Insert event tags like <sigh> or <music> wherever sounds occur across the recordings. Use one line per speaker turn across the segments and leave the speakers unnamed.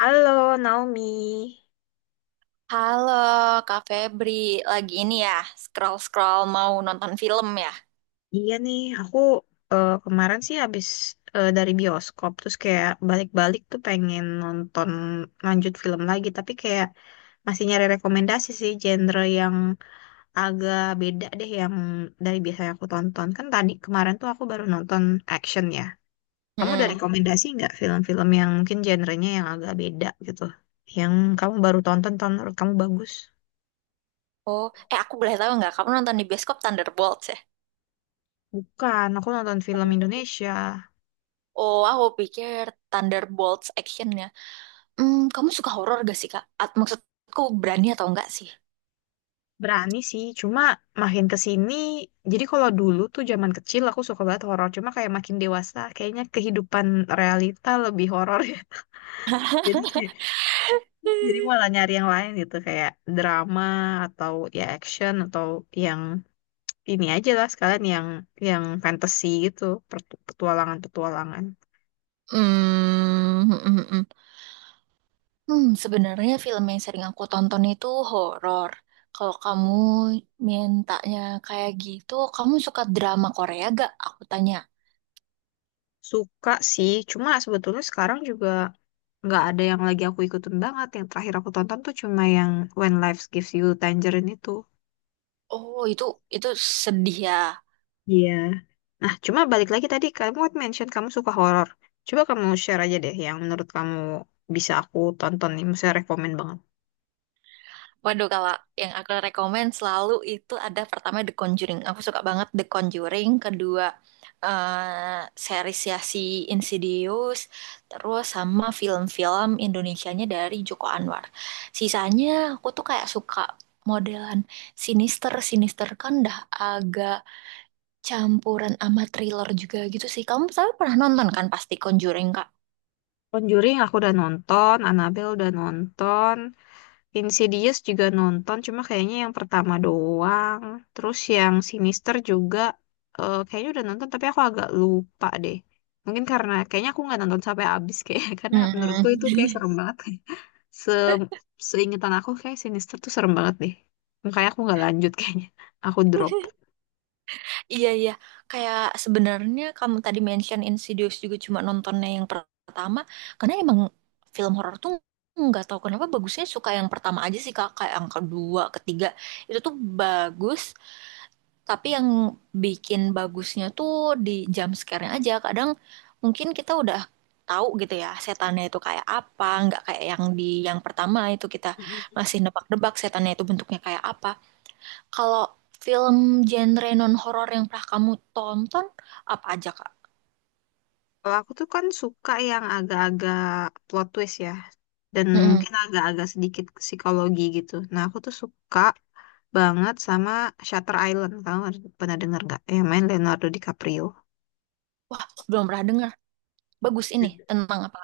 Halo Naomi,
Halo, Kak Febri. Lagi ini ya, scroll-scroll mau nonton film ya?
iya nih aku kemarin sih habis dari bioskop terus kayak balik-balik tuh pengen nonton lanjut film lagi tapi kayak masih nyari rekomendasi sih genre yang agak beda deh yang dari biasanya aku tonton kan tadi kemarin tuh aku baru nonton action ya. Kamu ada
Mm-mm.
rekomendasi nggak film-film yang mungkin genrenya yang agak beda gitu yang kamu baru tonton tonton menurut kamu bagus?
Oh, aku boleh tahu nggak, kamu nonton di bioskop Thunderbolts ya?
Bukan, aku nonton film Indonesia.
Oh, aku pikir Thunderbolts actionnya. Kamu suka horor gak sih, Kak? At maksudku berani atau enggak sih?
Berani sih, cuma makin ke sini, jadi kalau dulu tuh zaman kecil aku suka banget horor, cuma kayak makin dewasa kayaknya kehidupan realita lebih horor ya. <laughs> Jadi kayak, jadi malah nyari yang lain gitu kayak drama atau ya action atau yang ini aja lah sekalian yang fantasy gitu, petualangan-petualangan.
Hmm, mm, mm, mm. Sebenarnya film yang sering aku tonton itu horor. Kalau kamu mintanya kayak gitu, kamu suka drama Korea gak? Aku tanya.
Suka sih, cuma sebetulnya sekarang juga nggak ada yang lagi aku ikutin banget. Yang terakhir aku tonton tuh cuma yang When Life Gives You Tangerine itu.
Oh, itu sedih ya.
Iya. Nah, cuma balik lagi tadi kamu kan mention kamu suka horor. Coba kamu share aja deh yang menurut kamu bisa aku tonton nih, misalnya rekomen banget.
Waduh, kalau yang aku rekomen selalu itu ada pertama The Conjuring. Aku suka banget The Conjuring. Kedua, series ya si Insidious. Terus sama film-film Indonesianya dari Joko Anwar. Sisanya aku tuh kayak suka modelan sinister. Sinister kan dah agak campuran sama thriller juga gitu sih. Kamu tapi pernah nonton kan pasti Conjuring, Kak?
Conjuring aku udah nonton, Annabelle udah nonton, Insidious juga nonton, cuma kayaknya yang pertama doang. Terus yang Sinister juga kayaknya udah nonton tapi aku agak lupa deh. Mungkin karena kayaknya aku nggak nonton sampai habis kayak <laughs> karena menurutku itu kayak
Hmm.
serem banget. Se Seingetan aku kayak Sinister tuh serem banget deh. Makanya aku nggak lanjut kayaknya. Aku drop.
<laughs> Iya, iya, kayak sebenarnya kamu tadi mention Insidious juga cuma nontonnya yang pertama, karena emang film horor tuh nggak tahu kenapa bagusnya suka yang pertama aja sih kak, kayak yang kedua, ketiga itu tuh bagus, tapi yang bikin bagusnya tuh di jump scare-nya aja. Kadang mungkin kita udah tahu gitu ya setannya itu kayak apa, nggak kayak yang di yang pertama itu kita
Mm-mm.
masih nebak-nebak setannya itu bentuknya kayak apa. Kalau film genre non-horor yang pernah kamu tonton, apa aja, Kak?
Kalau aku tuh kan suka yang agak-agak plot twist ya. Dan
Mm-mm.
mungkin agak-agak sedikit psikologi gitu. Nah aku tuh suka banget sama Shutter Island. Kamu pernah denger nggak? Yang main Leonardo DiCaprio.
Wah, belum pernah dengar. Bagus ini. Tentang apa?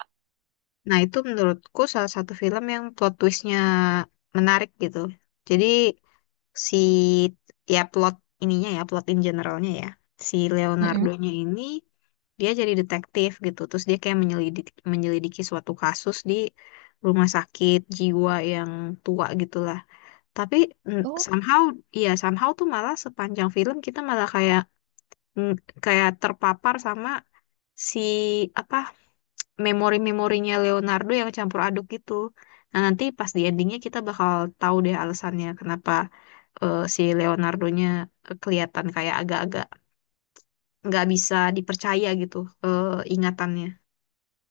Nah, itu menurutku salah satu film yang plot twistnya menarik gitu. Jadi si ya plot ininya ya plot in generalnya ya si
Mm-mm.
Leonardo-nya ini dia jadi detektif gitu terus dia kayak menyelidiki menyelidiki suatu kasus di rumah sakit jiwa yang tua gitulah tapi
Oh,
somehow ya somehow tuh malah sepanjang film kita malah kayak mm, kayak terpapar sama si apa memori-memorinya Leonardo yang campur aduk gitu. Nah, nanti pas di endingnya kita bakal tahu deh alasannya kenapa si Leonardonya kelihatan kayak agak-agak nggak bisa dipercaya gitu eh, ingatannya.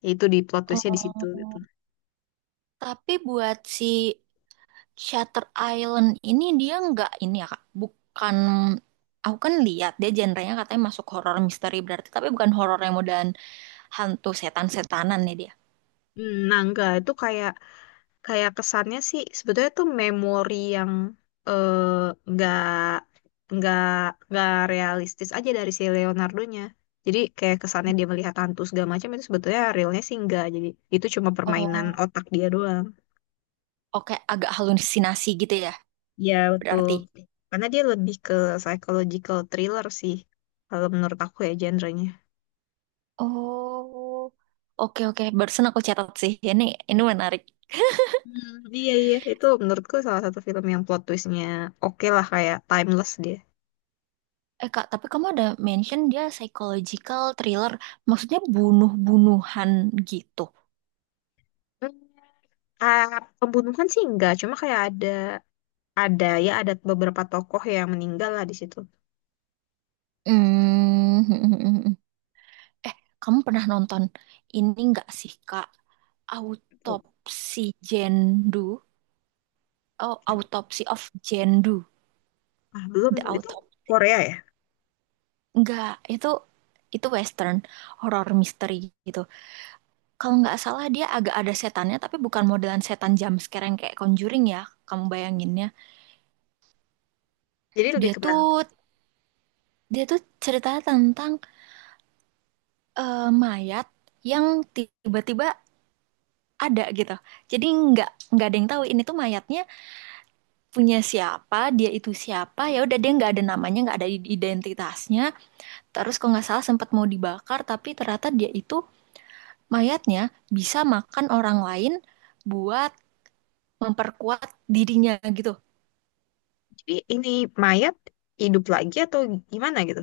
Ya itu di plot twistnya di situ gitu.
oh. Tapi buat si Shutter Island ini dia nggak ini ya, Kak? Bukan, aku kan lihat dia genrenya katanya masuk horor misteri berarti, tapi bukan horor yang modelan hantu setan-setanan ya dia.
Hmm, nah, enggak, itu kayak kayak kesannya sih sebetulnya tuh memori yang eh, nggak nggak nggak realistis aja dari si Leonardo-nya. Jadi kayak kesannya dia melihat hantu segala macam itu sebetulnya realnya sih enggak. Jadi itu cuma permainan
Oh,
otak dia doang.
oke, agak halusinasi gitu ya,
Ya betul.
berarti.
Karena dia lebih ke psychological thriller sih kalau menurut aku ya genre-nya.
Oh, oke, oke. Barusan aku catat sih. Ini menarik.
Hmm, iya iya itu menurutku salah satu film yang plot twist-nya oke lah kayak timeless dia.
Eh Kak, tapi kamu ada mention dia psychological thriller. Maksudnya bunuh-bunuhan gitu.
Hmm, ah, pembunuhan sih enggak, cuma kayak ada ya, ada beberapa tokoh yang meninggal lah di situ.
Hmm. Eh, kamu pernah nonton ini nggak sih Kak? Autopsi Jendu. Oh, Autopsy of Jendu.
Ah, belum
The
tuh. Itu
Autopsy.
Korea ya.
Enggak, itu itu western horror misteri gitu. Kalau nggak salah dia agak ada setannya tapi bukan modelan setan jump scare yang kayak Conjuring ya. Kamu bayanginnya.
Jadi lebih
Dia
ke mana?
tuh dia tuh ceritanya tentang mayat yang tiba-tiba ada gitu. Jadi nggak ada yang tahu ini tuh mayatnya punya siapa, dia itu siapa. Ya udah dia nggak ada namanya, nggak ada identitasnya. Terus kalau nggak salah sempat mau dibakar tapi ternyata dia itu mayatnya bisa makan orang lain buat memperkuat dirinya gitu.
Jadi ini mayat hidup lagi atau gimana gitu?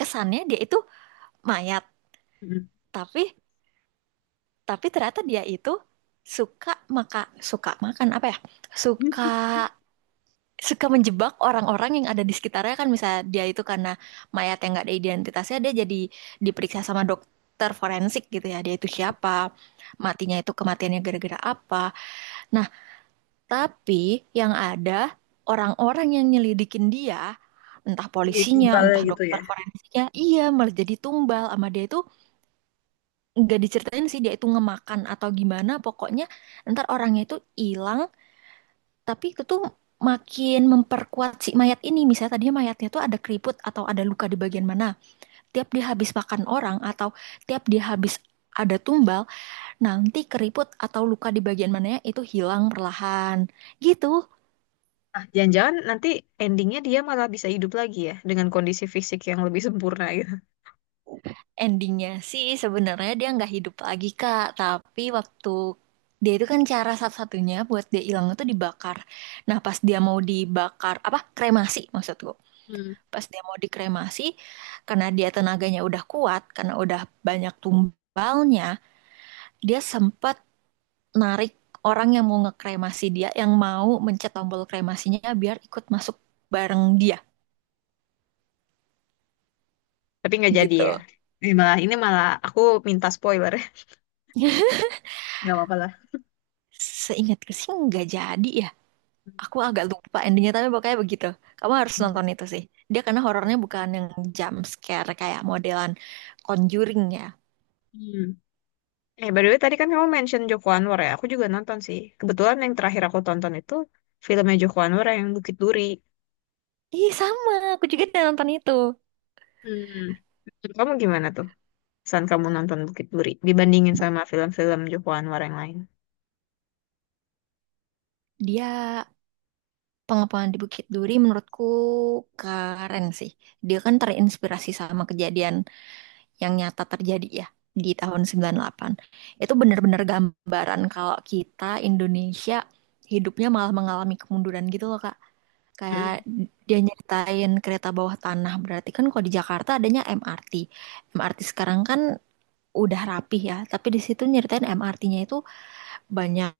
Kesannya dia itu mayat,
Mm.
tapi ternyata dia itu suka maka suka makan apa ya, suka
<laughs>
suka menjebak orang-orang yang ada di sekitarnya kan, misalnya dia itu karena mayat yang nggak ada identitasnya dia jadi diperiksa sama dokter forensik gitu ya, dia itu siapa, matinya itu kematiannya gara-gara apa. Nah, tapi yang ada orang-orang yang nyelidikin dia entah
Jadi
polisinya
tumbalnya
entah
gitu
dokter
ya.
forensiknya iya malah jadi tumbal sama dia itu. Nggak diceritain sih dia itu ngemakan atau gimana, pokoknya ntar orangnya itu hilang, tapi itu tuh makin memperkuat si mayat ini. Misalnya tadinya mayatnya tuh ada keriput atau ada luka di bagian mana, tiap dia habis makan orang atau tiap dia habis ada tumbal, nanti keriput atau luka di bagian mananya itu hilang perlahan gitu.
Nah, jangan-jangan nanti endingnya dia malah bisa hidup lagi ya dengan kondisi fisik yang lebih sempurna gitu.
Endingnya sih sebenarnya dia nggak hidup lagi Kak, tapi waktu dia itu kan cara satu-satunya buat dia hilang itu dibakar. Nah pas dia mau dibakar apa kremasi maksudku,
Hmm.
pas dia mau dikremasi karena dia tenaganya udah kuat karena udah banyak tumbalnya, dia sempat narik orang yang mau ngekremasi dia yang mau mencet tombol kremasinya biar ikut masuk bareng dia
Tapi nggak jadi
gitu.
ya. Ini malah aku minta spoiler ya.
<laughs>
Nggak apa-apa lah.
Seingatku sih nggak jadi ya. Aku agak lupa endingnya tapi pokoknya begitu. Kamu harus
Hmm.
nonton itu sih. Dia karena horornya bukan yang jump scare kayak modelan Conjuring ya.
Hmm. Eh, by the way, tadi kan kamu mention Joko Anwar ya. Aku juga nonton sih. Kebetulan yang terakhir aku tonton itu filmnya Joko Anwar yang Bukit Duri.
Ih sama, aku juga udah nonton itu.
Hmm. Menurut kamu gimana tuh? Saat kamu nonton Bukit Duri dibandingin sama film-film Joko Anwar yang lain.
Dia pengepungan di Bukit Duri menurutku keren sih. Dia kan terinspirasi sama kejadian yang nyata terjadi ya di tahun 98. Itu bener-bener gambaran kalau kita Indonesia hidupnya malah mengalami kemunduran gitu loh Kak. Kayak
Hmm.
dia nyeritain kereta bawah tanah. Berarti kan kalau di Jakarta adanya MRT. MRT sekarang kan udah rapih ya. Tapi di situ nyeritain MRT-nya itu banyak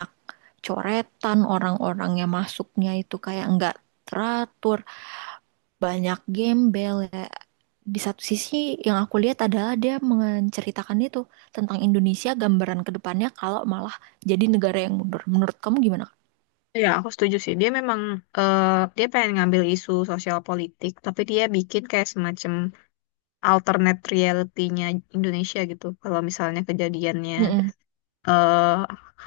coretan, orang-orang yang masuknya itu kayak nggak teratur. Banyak gembel ya. Di satu sisi yang aku lihat adalah dia menceritakan itu tentang Indonesia gambaran ke depannya kalau malah jadi negara yang mundur. Menurut kamu gimana?
Ya, aku setuju sih. Dia memang eh, dia pengen ngambil isu sosial politik, tapi dia bikin kayak semacam alternate reality-nya Indonesia gitu. Kalau misalnya kejadiannya
Mm-mm.
eh,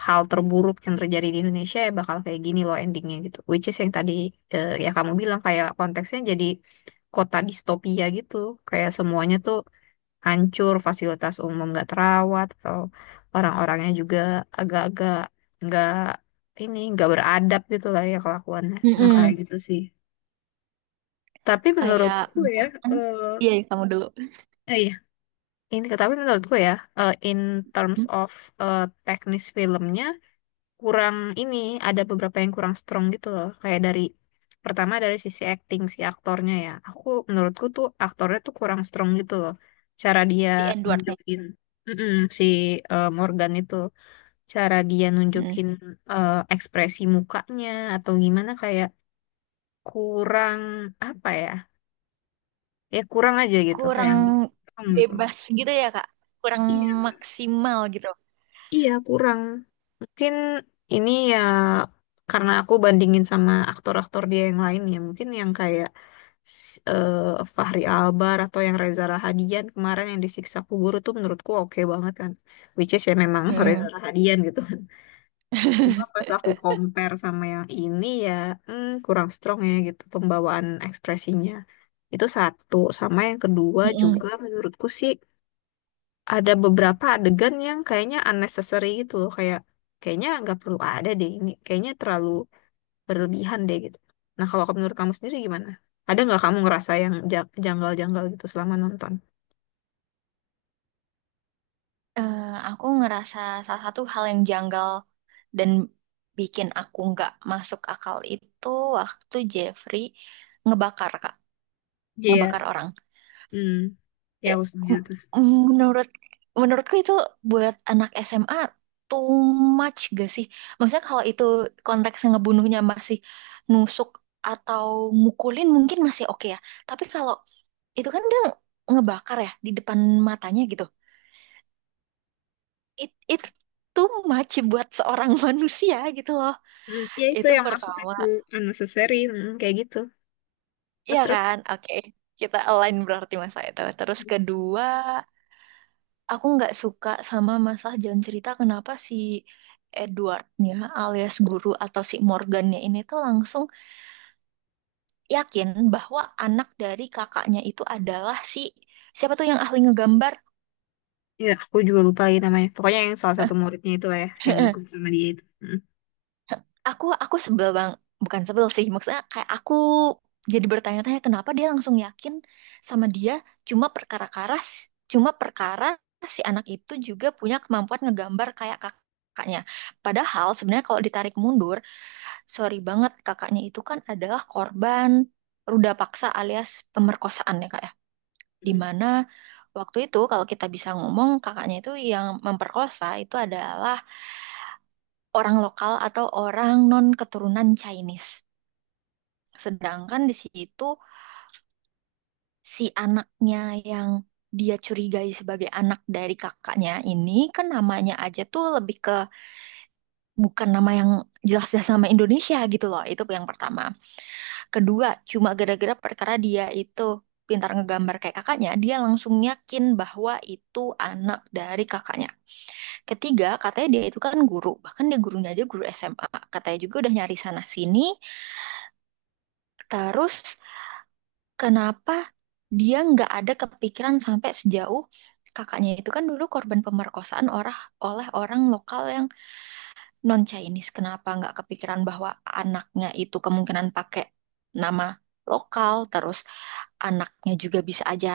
hal terburuk yang terjadi di Indonesia ya bakal kayak gini loh endingnya gitu. Which is yang tadi ya kamu bilang kayak konteksnya jadi kota distopia gitu. Kayak semuanya tuh hancur, fasilitas umum gak terawat, atau orang-orangnya juga agak-agak nggak ini nggak beradab gitu lah ya kelakuannya. Nah kayak
Mm-mm.
gitu sih. Tapi
Kayak
menurutku ya,
bahkan
eh
iya kamu dulu.
eh, iya. Ini, tapi menurutku ya, in terms of eh, teknis filmnya, kurang ini ada beberapa yang kurang strong gitu loh kayak dari pertama dari sisi acting si aktornya ya aku menurutku tuh aktornya tuh kurang strong gitu loh cara dia
Si Edwardnya.
nunjukin, mm-mm, si Morgan itu cara dia
Mm.
nunjukin ekspresi mukanya atau gimana kayak kurang apa ya ya kurang aja gitu
Kurang
kayak gitu gitu.
bebas gitu ya Kak, kurang
Iya,
maksimal gitu.
iya, kurang. Mungkin ini ya karena aku bandingin sama aktor-aktor dia yang lain ya. Mungkin yang kayak s- eh, Fachri Albar atau yang Reza Rahadian kemarin yang disiksa kubur itu menurutku oke banget kan. Which is ya memang <laughs> Reza
Mm-mm.
Rahadian gitu. Cuma pas aku compare sama yang ini ya hmm, kurang strong ya gitu pembawaan ekspresinya. Itu satu. Sama yang kedua juga
Mm-mm.
menurutku sih ada beberapa adegan yang kayaknya unnecessary gitu loh kayak kayaknya nggak perlu ada deh ini kayaknya terlalu berlebihan deh gitu nah kalau menurut kamu sendiri gimana ada nggak kamu ngerasa yang janggal-janggal gitu selama nonton.
Eh, aku ngerasa salah satu hal yang janggal dan bikin aku nggak masuk akal itu waktu Jeffrey ngebakar Kak,
Iya,
ngebakar orang.
hmm ya
Ya,
aku setuju
m-
tuh.
menurut menurutku itu buat anak SMA too much gak sih? Maksudnya kalau itu konteks ngebunuhnya masih nusuk atau mukulin mungkin masih oke ya. Tapi kalau itu kan dia ngebakar ya di depan matanya gitu. It too much buat seorang <laughs> manusia gitu loh.
Hmm, ya itu
Itu
yang maksud
pertama.
aku unnecessary hmm, kayak gitu terus
Iya
terus
kan? Oke. Kita align berarti masa itu. Terus kedua, Aku nggak suka sama masalah jalan cerita kenapa si Edwardnya alias guru atau si Morgannya ini tuh langsung yakin bahwa anak dari kakaknya itu adalah si siapa tuh yang ahli ngegambar?
ya aku juga lupa lagi namanya pokoknya yang salah satu muridnya itu lah ya
<laughs>
yang
Heeh.
ikut sama dia itu. Hmm.
Aku sebel bang, bukan sebel sih maksudnya kayak aku jadi bertanya-tanya kenapa dia langsung yakin sama dia cuma perkara karas, cuma perkara si anak itu juga punya kemampuan ngegambar kayak kakaknya. Padahal sebenarnya kalau ditarik mundur, sorry banget, kakaknya itu kan adalah korban ruda paksa alias pemerkosaan ya kak ya. Di
Mm.
mana waktu itu kalau kita bisa ngomong kakaknya itu yang memperkosa itu adalah orang lokal atau orang non keturunan Chinese. Sedangkan di situ si anaknya yang dia curigai sebagai anak dari kakaknya ini kan namanya aja tuh lebih ke bukan nama yang jelas-jelas nama Indonesia gitu loh. Itu yang pertama. Kedua, cuma gara-gara perkara dia itu pintar ngegambar kayak kakaknya, dia langsung yakin bahwa itu anak dari kakaknya. Ketiga, katanya dia itu kan guru, bahkan dia gurunya aja guru SMA. Katanya juga udah nyari sana-sini. Terus, kenapa dia nggak ada kepikiran sampai sejauh kakaknya itu kan dulu korban pemerkosaan orang oleh orang lokal yang non Chinese, kenapa nggak kepikiran bahwa anaknya itu kemungkinan pakai nama lokal, terus anaknya juga bisa aja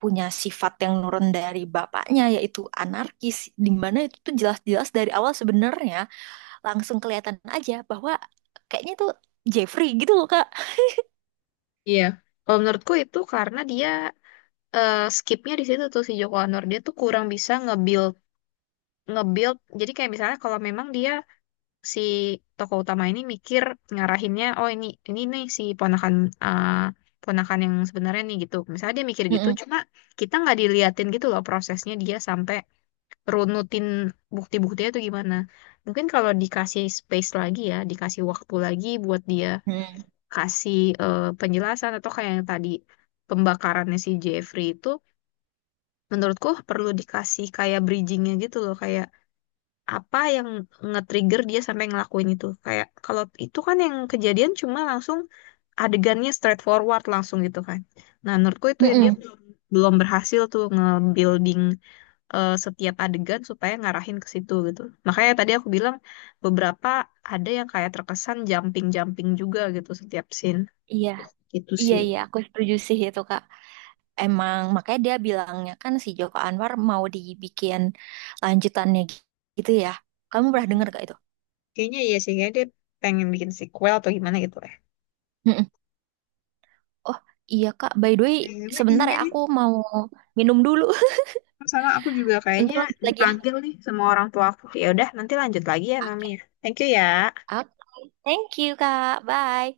punya sifat yang nurun dari bapaknya yaitu anarkis, di mana itu tuh jelas-jelas dari awal sebenarnya langsung kelihatan aja bahwa kayaknya tuh Jeffrey gitu loh Kak.
Iya, kalau menurutku itu karena dia skipnya di situ tuh si Joko Anwar dia tuh kurang bisa nge-build nge-build jadi kayak misalnya kalau memang dia si tokoh utama ini mikir ngarahinnya oh ini nih si ponakan eh, ponakan yang sebenarnya nih gitu misalnya dia mikir gitu
Mm-mm.
cuma kita nggak diliatin gitu loh prosesnya dia sampai runutin bukti-buktinya tuh gimana mungkin kalau dikasih space lagi ya dikasih waktu lagi buat dia
Mm-mm.
kasih penjelasan atau kayak yang tadi pembakarannya si Jeffrey itu menurutku perlu dikasih kayak bridgingnya gitu loh kayak apa yang nge-trigger dia sampai ngelakuin itu kayak kalau itu kan yang kejadian cuma langsung adegannya straightforward langsung gitu kan nah menurutku itu ya dia
Mm-mm.
belum belum berhasil tuh nge-building setiap adegan supaya ngarahin ke situ gitu makanya tadi aku bilang beberapa ada yang kayak terkesan jumping-jumping juga gitu setiap scene
Iya,
gitu
iya,
sih.
iya aku setuju sih itu Kak. Emang makanya dia bilangnya kan si Joko Anwar mau dibikin lanjutannya gitu ya. Kamu pernah
Mm-mm.
dengar gak itu?
Kayaknya iya sih, kayaknya dia pengen bikin sequel atau gimana gitu ya.
Mm-mm. Oh iya Kak, by the way
Kayaknya
sebentar
iya.
ya aku mau minum dulu.
Sama aku juga
<laughs> Ntar
kayaknya
lanjut lagi ya.
dipanggil nih sama orang tua aku. Ya udah, nanti lanjut lagi ya Nami.
Oke.
Thank you ya.
Oke. Thank you Kak. Bye.